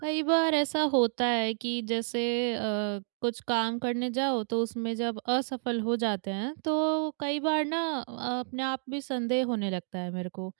कई बार ऐसा होता है कि जैसे अ, कुछ काम करने जाओ तो उसमें जब असफ़ल हो जाते हैं तो कई बार ना अ, अपने आप भी संदेह होने लगता है मेरे को।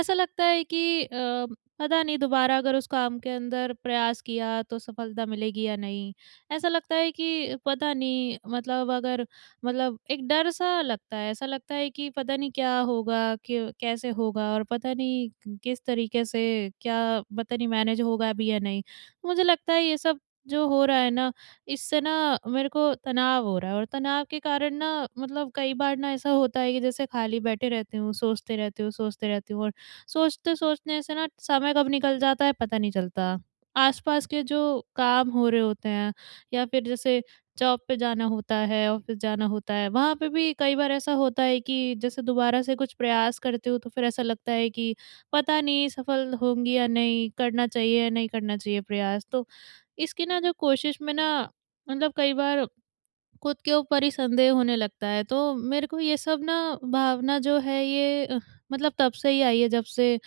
ऐसा लगता है कि अ, पता नहीं दोबारा अगर उस काम के अंदर प्रयास किया तो सफ़लता मिलेगी या नहीं? ऐसा लगता है कि पता नहीं मतलब अगर मतलब एक डर सा लगता है ऐसा लगता है कि पता नहीं क्या होगा क कैसे होगा और पता नहीं किस तरीक़े से क्या पता नहीं मैनेज होगा भी या नहीं? मुझे लगता है ये सब जो हो रहा है ना इससे ना मेरे को तनाव हो रहा है और तनाव के कारण ना मतलब कई बार ना ऐसा होता है कि जैसे ख़ाली बैठे रहती हूँ सोचते रहती हूँ सोचते रहती हूँ और सोचते सोचने से ना समय कब निकल जाता है पता नहीं चलता। आस-पास के जो काम हो रहे होते हैं या फ़िर जैसे जॉब पे जाना होता है ऑफ़िस जाना होता है वहाँ पे भी कई बार ऐसा होता है कि जैसे दोबारा से कुछ प्रयास करते हो तो फ़िर ऐसा लगता है कि पता नहीं सफल होंगी या नहीं करना चाहिए या नहीं करना चाहिए प्रयास। तो इसकी ना जो क़ोशिश में ना मतलब कई बार ख़ुद के ऊपर ही संदेह होने लगता है तो मेरे को ये सब ना भावना जो है ये अ, मतलब तब से ही आई है जब से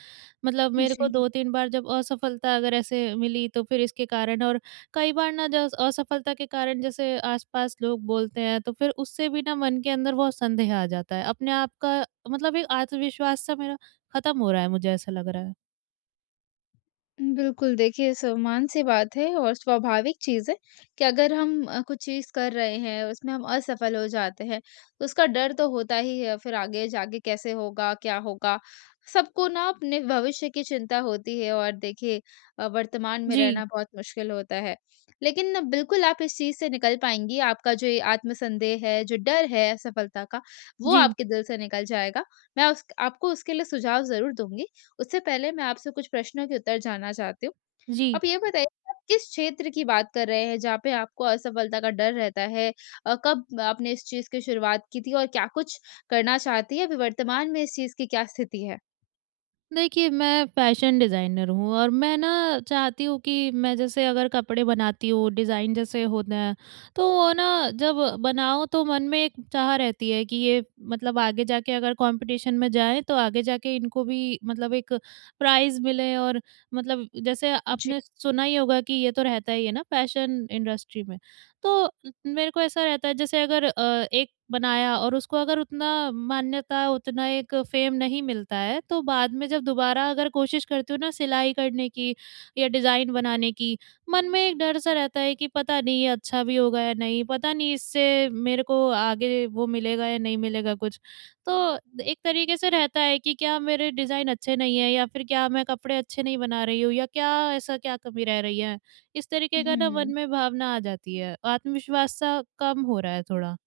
मतलब मेरे को जी। 2-3 बार जब असफ़लता अगर ऐसे मिली तो फ़िर इसके कारण और कई बार ना ज असफलता के कारण जैसे आस-पास लोग बोलते हैं तो फ़िर उससे भी ना मन के अंदर बहुत संदेह आ जाता है। अपने आप का मतलब एक आत्मविश्वास सा मेरा ख़त्म हो रहा है मुझे ऐसा लग रहा है। उ, बिल्कुल, देखिए, सामन्य-सी बात है और स्वाभाविक चीज़ है कि अगर हम अ, कुछ चीज़ कर रहे हैं, उसमें हम असफल हो जाते हैं, उसका डर तो होता ही है, फिर आगे जाके कैसे होगा, क्या होगा? सबको ना अपने भविष्य की चिंता होती है और देखिए अ, वर्तमान में जी। रहना बहुत मुश्क़िल होता है। लेकिन बिल्कुल आप इस चीज़ से निकल पाएँगी, आपका जो ये आत्मसंदेह है, जो डर है असफलता का, वो जी। आपके दिल से निकल जाएगा, मैं उस क आपको उसके लिए सुझाव ज़रूर दूँगी। उससे पहले मैं आपसे कुछ प्रश्नों के उत्तर जानना चाहती हूँ। जी। आप ये बताइए, आप किस क्षेत्र की बात कर रहे हैं, जहाँ पे आपको असफलता का डर रहता है? अ, कब आपने इस चीज़ की शुरुआत की थी और क्या कुछ करना चाहती हैं? अभी वर्तमान में इस चीज़ की क्या स्थिति है? देखिए, मैं फ़ैशन डिज़ाइनर हूँ और मैं ना चाहती हूँ कि मैं जैसे अगर कपड़े बनाती हूँ, डिज़ाइन जैसे होते हैं, तो वो ना जब बनाओ, तो मन में एक चाह रहती है कि ये मतलब आगे जाके अगर कॉम्पिटिशन में जाए, तो आगे जाके इनको भी मतलब एक प्राइज़ मिले और मतलब जैसे जी। आपने सुना ही होगा कि ये तो रहता ही है ना, फ़ैशन इंडस्ट्री में। तो मेरे को ऐसा रहता है, जैसे अगर अ, एक बनाया और उसको अगर उतना मान्यता, उतना एक फ़ेम नहीं मिलता है, तो बाद में जब दोबारा अगर क़ोशिश करती हूँ ना सिलाई करने की या डिज़ाइन बनाने की, मन में एक डर-सा रहता है कि पता नहीं, ये अच्छा भी होगा या नहीं। पता नहीं, इससे मेरे को आगे वो मिलेगा या नहीं मिलेगा कुछ। तो एक तरीक़े से रहता है कि क्या मेरे डिज़ाइन अच्छे नहीं हैं या फिर क्या मैं कपड़े अच्छे नहीं बना रही हूँ या क्या ऐसा क्या कमी रह रही है? इस तरीके का ना मन हुँ। में भावना आ जाती है। आत्मविश्वास-सा कम हो रहा है थोड़ा।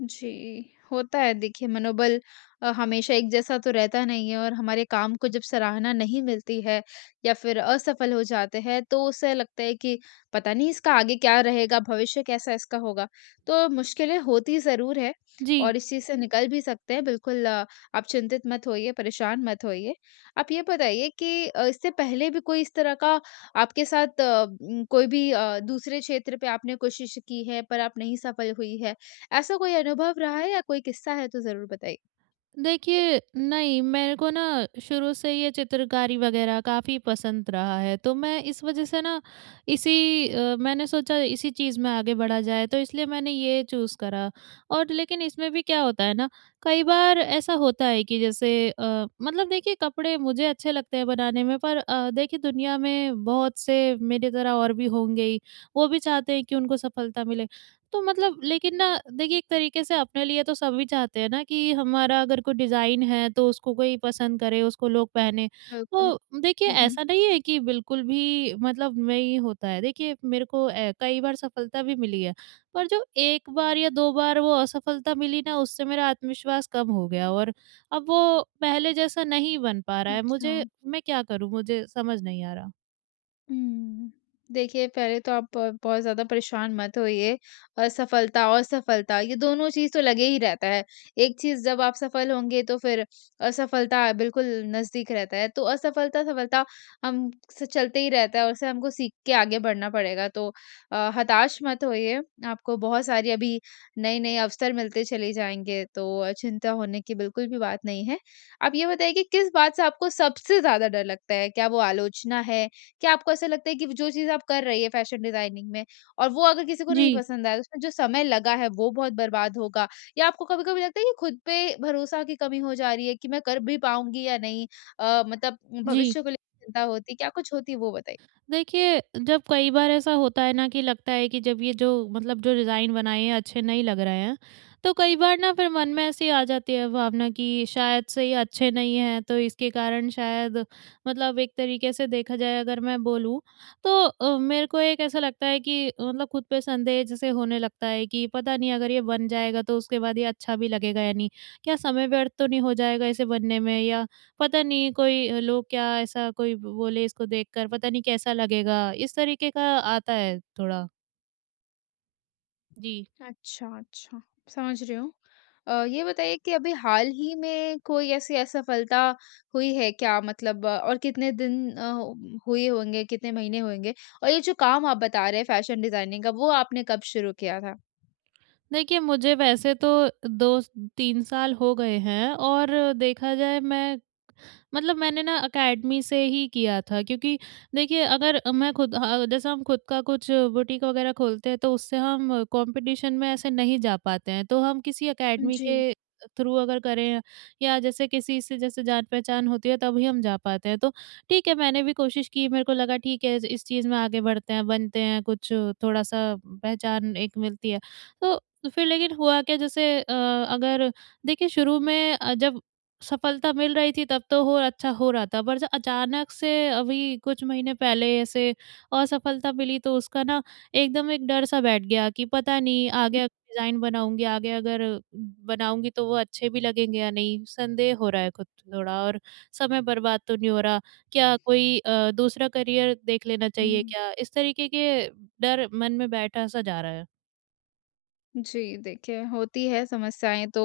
जी। होता है देखिए, मनोबल अ, हमेशा एक जैसा तो रहता नहीं है और हमारे काम को जब सराहना नहीं मिलती है या फिर असफल हो जाते हैं, तो उससे लगता है कि पता नहीं, इसका आगे क्या रहेगा? भविष्य कैसा इसका होगा? तो मुश्किलें होती ज़रूर हैं जी। और इस चीज़ से निकल भी सकते हैं, बिल्कुल, आप चिंतित मत होइए, परेशान मत होइए। आप ये बताइए कि अ, इससे पहले भी कोई इस तरह का आपके साथ, उ कोई भी अ, दूसरे क्षेत्र पे आपने कोशिश की है, पर आप नहीं सफल हुई हैं, ऐसा कोई अनुभव रहा है? या कोई किस्सा है, तो ज़रूर बताइए। देखिए, नहीं, मेरे को ना शुरू से ये चित्रकारी वग़ैरह काफ़ी पसंद रहा है, तो मैं इस वज़ह से ना, इसी अ, मैंने सोचा इसी चीज़ में आगे बढ़ा जाए, तो इसलिए मैंने ये चूज़ करा। और लेकिन इसमें भी क्या होता है ना, कई बार ऐसा होता है कि जैसे अ, मतलब देखिए, कपड़े मुझे अच्छे लगते हैं बनाने में, पर अ, देखिए, दुनिया में बहुत से मेरी तरह और भी होंगे ही, वो भी चाहते हैं कि उनको सफलता मिले। तो मतलब लेकिन ना, देखिए, एक तरीके से अपने लिए तो सभी चाहते हैं ना कि, हमारा अगर कोई डिज़ाइन है, तो उसको कोई पसंद करे, उसको लोग पहनें। बिल्कुल। तो देखिए, हुँ, हुँ। ऐसा नहीं है कि बिल्कुल भी मतलब नहीं होता है। देखिए, मेरे को ए कई बार सफलता भी मिली है, पर जो एक बार या दो बार वो असफलता मिली ना, उससे मेरा आत्मविश्वास कम हो गया और अब वो पहले जैसा नहीं बन पा रहा है, मुझे अच्छा। मैं क्या करूँ? मुझे समझ नहीं आ रहा। हुँ। देखिए पहले तो आप ब बहुत ज़्यादा परेशान मत होइए असफलता और सफलता ये दोनों चीज़ तो लगे ही रहता है। एक चीज़ जब आप सफल होंगे तो फ़िर असफलता बिल्कुल नज़दीक रहता है, तो असफलता-सफलता हम से चलते ही रहता है और उसे हमको सीख के आगे बढ़ना पड़ेगा। तो अ, हताश मत होइए आपको बहुत सारी अभी नए-नए अवसर मिलते चले जाएँगे तो अ, चिंता होने की बिल्कुल भी बात नहीं है। आप ये बताइए कि, किस बात से आपको सबसे ज़्यादा डर लगता है, क्या वो आलोचना है? क्या आपको ऐसा लगता है कि वो जो चीज़ आप कर रही हैं फ़ैशन डिजाइनिंग में और वो अगर किसी को नहीं जी। पसंद आया, उसमें जो समय लगा है वो बहुत बर्बाद होगा? या आपको कभी-कभी लगता है कि खुद पे भरोसा की कमी हो जा रही है कि मैं कर भी पाऊँगी या नहीं अ, मतलब जी। भविष्य को लेके चिंता होती है, क्या कुछ होती वो बताइए? देखिए जब कई बार ऐसा होता है ना कि लगता है कि जब ये जो मतलब जो डिजाइन बनाए हैं अच्छे नहीं लग रहे हैं। तो कई बार ना फ़िर मन में ऐसी आ जाती है भावना कि शायद से ये अच्छे नहीं हैं, तो इसके कारण शायद मतलब एक तरीके से देखा जाए अगर मैं बोलूँ तो अ, मेरे को एक ऐसा लगता है कि, मतलब खुद पे संदेह जैसे होने लगता है कि पता नहीं अगर ये बन जाएगा तो उसके बाद ये अच्छा भी लगेगा या नहीं। क्या समय व्यर्थ तो नहीं हो जाएगा इसे बनने में, या पता नहीं कोई लोग क्या ऐसा कोई ब बोले इसको देखकर पता नहीं कैसा लगेगा? इस तरीके का आता है थोड़ा। जी। अच्छा, अच्छा। समझ रही हूँ। अ, ये बताइए कि अभी हाल ही में कोई ऐसी असफलता हुई है क्या मतलब और कितने दिन अ, हुए होंगे कितने महीने होंगे और ये जो काम आप बता रहे हैं फ़ैशन डिज़ाइनिंग का वो आपने कब शुरू किया था? देखिए मुझे वैसे तो 2-3 साल हो गए हैं और देखा जाए मैं, मतलब मैंने ना अकेडमी से ही किया था। क्योंकि देखिए अगर मैं खुद अ अ जैसे हम खुद का कुछ बुटीक वग़ैरह खोलते हैं तो उससे हम कॉम्पिटिशन में ऐसे नहीं जा पाते हैं तो हम किसी उ अकेडमी जी। के थ्रू अगर करें या जैसे किसी से जैसे जान-पहचान होती है तभी हम जा पाते हैं, तो ठीक है मैंने भी क़ोशिश की मेरे को लगा ठीक है इस चीज़ में आगे बढ़ते हैं बनते हैं कुछ थोड़ा-सा पहचान एक मिलती है। तो फ़िर लेकिन हुआ क्या जैसे अ, अगर देखिए शुरू में अ, जब सफलता मिल रही थी तब तो हो अच्छा हो रहा था। पर जब अचानक से अभी कुछ महीने पहले ऐसे असफलता मिली तो उसका ना एकदम एक डर सा बैठ गया कि पता नहीं आगे डिज़ाइन बनाऊँगी, आगे अगर बनाऊँगी तो वो अच्छे भी लगेंगे या नहीं संदेह हो रहा है खुद थोड़ा? और समय बर्बाद तो नहीं हो रहा? क्या कोई अ, दूसरा करियर देख लेना चाहिए हुँ। क्या? इस तरीक़े के डर मन में बैठा सा जा रहा है। जी। देखिए, होती हैं समस्याएँ तो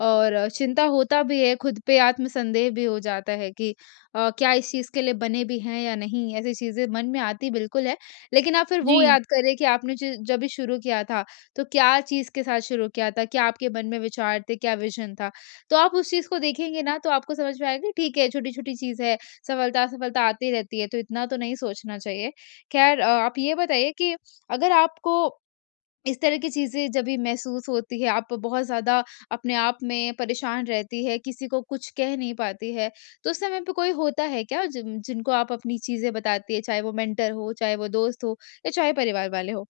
और चिंता होता भी है खुद पे आत्मसंदेह भी हो जाता है कि अ, क्या इस चीज़ के लिए बने भी हैं या नहीं ऐसी चीज़ें मन में आती बिल्कुल हैं। लेकिन आप फिर वो जी। याद करें कि आपने ज जभी शुरू किया था तो क्या चीज़ के साथ शुरू किया था? क्या आपके मन में विचार थे, क्या विज़न था तो आप उस चीज़ को देखेंगे न तो आपको समझ में आएगा ठीक है छोटी-छोटी चीज़ है, सफलता-असफलता आती रहती है तो इतना तो नहीं सोचना चाहिए। ख़ैर अ, आप ये बताइए कि अगर आपको इस तरह की चीज़ें जभी महसूस होती हैं आप बहुत ज़्यादा अपने आप में परेशान रहती हैं, किसी को कुछ कह नहीं पाती हैं तो उस समय पे कोई होता है क्या जि जिनको आप अपनी चीज़ें बताती हैं चाहे वो मेंटर हो, चाहे वो दोस्त हो या चाहे परिवार वाले हों?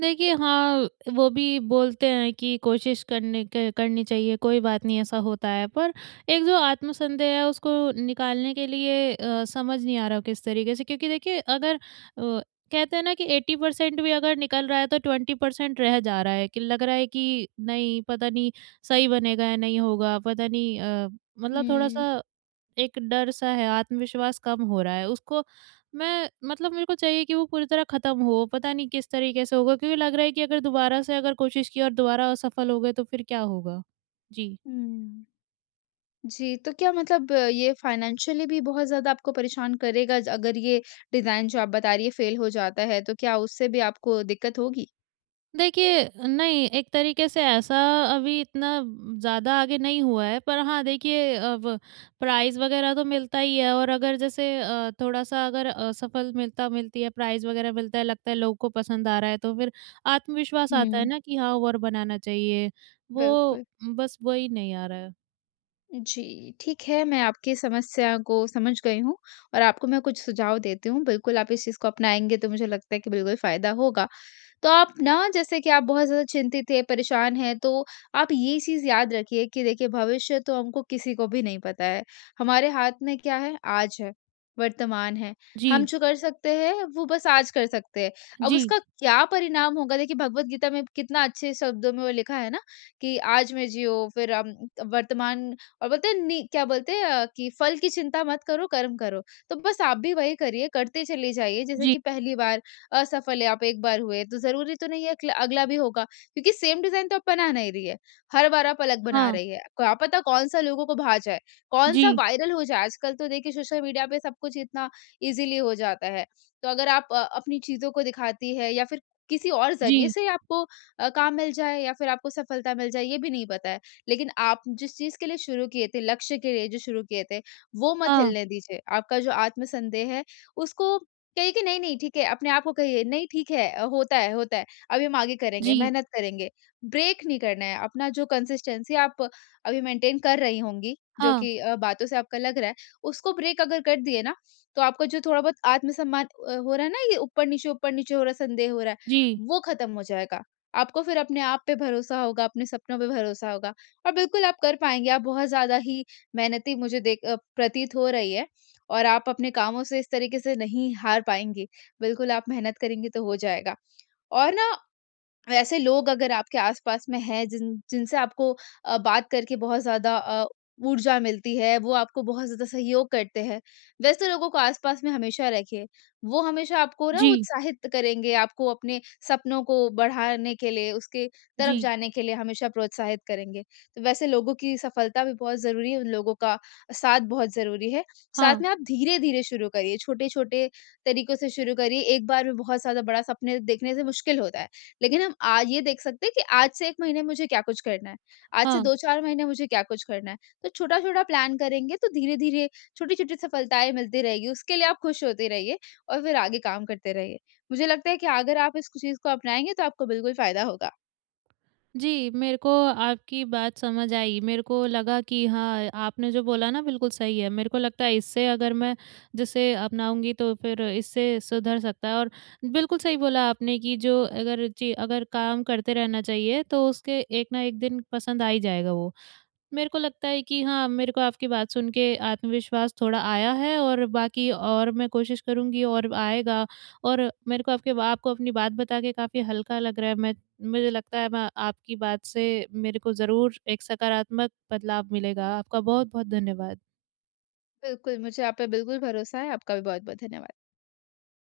देखिए हाँ, वो भी बोलते हैं कि कोशिश करने क करनी चाहिए, कोई बात नहीं ऐसा होता है पर एक जो आत्मसंदेह है उसको निकालने के लिए अ, समझ नहीं आ रहा किस तरीके से क्योंकि देखिए अगर अ, कहते हैं न कि 80% भी अगर निकल रहा है तो 20% रह जा रहा है कि लग रहा है कि नहीं पता नहीं सही बनेगा या नहीं होगा पता नहीं अ, मतलब हुँ। थोड़ा-सा एक डर-सा है, आत्मविश्वास कम हो रहा है। उसको मैं मतलब मेरे को चाहिए कि वो पूरी तरह ख़त्म हो पता नहीं किस तरीके से होगा क्योंकि लग रहा है कि अगर दोबारा से अगर कोशिश की और दोबारा असफल हो गए तो फिर क्या होगा? जी। हुँ। जी तो क्या मतलब ये फ़ाइनेंशियली भी बहुत ज़्यादा आपको परेशान करेगा ज अगर ये डिजाइन जो आप बता रही हैं फेल हो जाता है तो क्या उससे भी आपको दिक्कत होगी? देखिए, नहीं एक तरीके से ऐसा अभी इतना ज़्यादा आगे नहीं हुआ है, पर हाँ देखिए अब प्राइज़ वगैरह तो मिलता ही है और अगर जैसे अ, थोड़ा-सा अगर असफल मिलता मिलती है प्राइज़ वगैरह मिलता है, लगता है लोगों को पसंद आ रहा है, तो फिर आत्मविश्वास आता है हुँ। ना कि हाँ और बनाना चाहिए, वो बिल्कुल। बस वही नहीं आ रहा है। जी। ठीक है मैं आपकी समस्या को समझ गई हूँ और आपको मैं कुछ सुझाव देती हूँ बिल्कुल, आप इस चीज़ को अपनाएँगे तो मुझे लगता है कि बिल्कुल फ़ायदा होगा। तो आप ना जैसे कि आप बहुत ज्यादा चिंतित हैं, परेशान हैं तो, आप ये चीज़ याद रखिए कि देखिए, भविष्य तो हमको किसी को भी नहीं पता है। हमारे हाथ में क्या है? आज है, वर्तमान है। हम जी। जो कर सकते हैं वो बस आज कर सकते हैं। अब जी। उसका क्या परिणाम होगा? देखिए भगवद गीता में कितना अच्छे शब्दों में वो लिखा है ना, कि आज मैं जियो फिर अम वर्तमान और बोलते हैं नि क्या बोलते हैं? अ, कि फल की चिंता मत करो, कर्म करो। तो बस आप भी वही करिए करते चली जाइए जैसे जी। कि पहली बार, असफल है आप एक बार हुए, तो ज़रूरी तो नहीं है अगला भी होगा क्योंकि, सेम डिज़ाइन तो आप बना नहीं रही है। हर बार आप अलग बना हाँ। रही हैं। क्या पता कौन-सा लोगों को भा जाए, कौन-सा जी। वायरल हो जाए। आजकल तो देखिए सोशल मीडिया पे सब कुछ इतना इज़ली हो जाता है। तो अगर आप अपनी चीज़ों को दिखाती हैं, या फिर किसी और ज़रिए जी। से आपको अ, काम मिल जाए या फिर आपको सफलता मिल जाए ये भी नहीं पता है। लेकिन आप जिस चीज़ के लिए शुरू किए थे, लक्ष्य के लिए जो शुरू किए थे, वो मत हाँ। हिलने दीजिए। आपका जो आत्मसंदेह है उसको कहिए कि नहीं-नहीं ठीक है, अपने आप को कहिए, नहीं ठीक है, होता है होता है। अभी हम आगे करेंगे, जी। मेहनत करेंगे। ब्रेक नहीं करना है, अपना जो कंसिस्टेंसी आप अभी मेंटेन कर रही होंगी, जो हाँ। कि अ, बातों से आपका लग रहा है, उसको ब्रेक अगर कर दिए ना, तो आपका जो थोड़ा बहुत आत्मसम्मान अ, हो रहा है ना ये ऊपर-नीचे ऊपर-नीचे हो रहा है संदेह हो रहा है, जी। वो खत्म हो जाएगा। आपको फिर अपने आप पे भरोसा होगा, अपने सपनों पे भरोसा होगा। और बिल्कुल आप कर पाएँगे आप बहुत ज़्यादा ही मेहनती मुझे देख अ, प्रतीत हो रही है और आप अपने कामों से इस तरीके से नहीं हार पाएँगे। बिल्कुल आप मेहनत करेंगे तो हो जाएगा। और ना वैसे लोग अगर आपके आस-पास में हैं, जिन जिनसे आपको अ, बात करके बहुत ज़्यादा अ, ऊर्जा मिलती है वो आपको बहुत ज़्यादा सहयोग करते हैं, वैसे लोगों को आस-पास में हमेशा रखिए, वो हमेशा आपको ना जी। उत्साहित करेंगे, आपको अपने सपनों को बढ़ाने के लिए उसके तरफ जी। जाने के लिए हमेशा प्रोत्साहित करेंगे। तो वैसे लोगों की सफलता भी बहुत ज़रूरी है, उन लोगों का साथ बहुत ज़रूरी है, साथ हाँ। में आप धीरे-धीरे शुरू करिए, छोटे-छोटे तरीकों से शुरू करिए। 1 बार में बहुत ज्यादा बड़ा सपने देखने से मुश्किल होता है। लेकिन हम आज ये देख सकते हैं, कि आज से 1 महीने मुझे क्या कुछ करना है? आज से हाँ। 2-4 महीने मुझे क्या कुछ करना है? तो छोटा-छोटा प्लान करेंगे तो धीरे-धीरे, छोटी-छोटी सफलताएँ मिलती रहेगी। उसके लिए आप खुश होते रहिए और फिर आगे काम करते रहिए। मुझे लगता है कि अगर आप इस चीज को अपनाएँगे, तो आपको बिल्कुल फ़ायदा होगा। जी। मेरे को आपकी बात समझ आई, मेरे को लगा कि हाँ, आपने जो बोला ना बिल्कुल सही है। मेरे को लगता है इससे अगर मैं जिसे अपनाऊँगी तो फिर इससे सुधर सकता है और बिल्कुल सही बोला आपने कि जो अगर जी अगर काम करते रहना चाहिए तो उसके एक न एक दिन पसंद आ ही जाएगा। वो मेरे को लगता है कि हाँ मेरे को आपकी बात सुन के आत्मविश्वास थोड़ा आया है और बाकी और मैं कोशिश करुँगी और आएगा और मेरे को आपके बा आपको अपनी बात बता के काफ़ी हल्का लग रहा है, मैं मुझे लगता है मैं आपकी बात से मेरे को ज़रूर एक सकारात्मक बदलाव मिलेगा, आपका बहुत-बहुत धन्यवाद। बिल्कुल, मुझे आप पे बिल्कुल भरोसा है। आपका भी बहुत-बहुत धन्यवाद।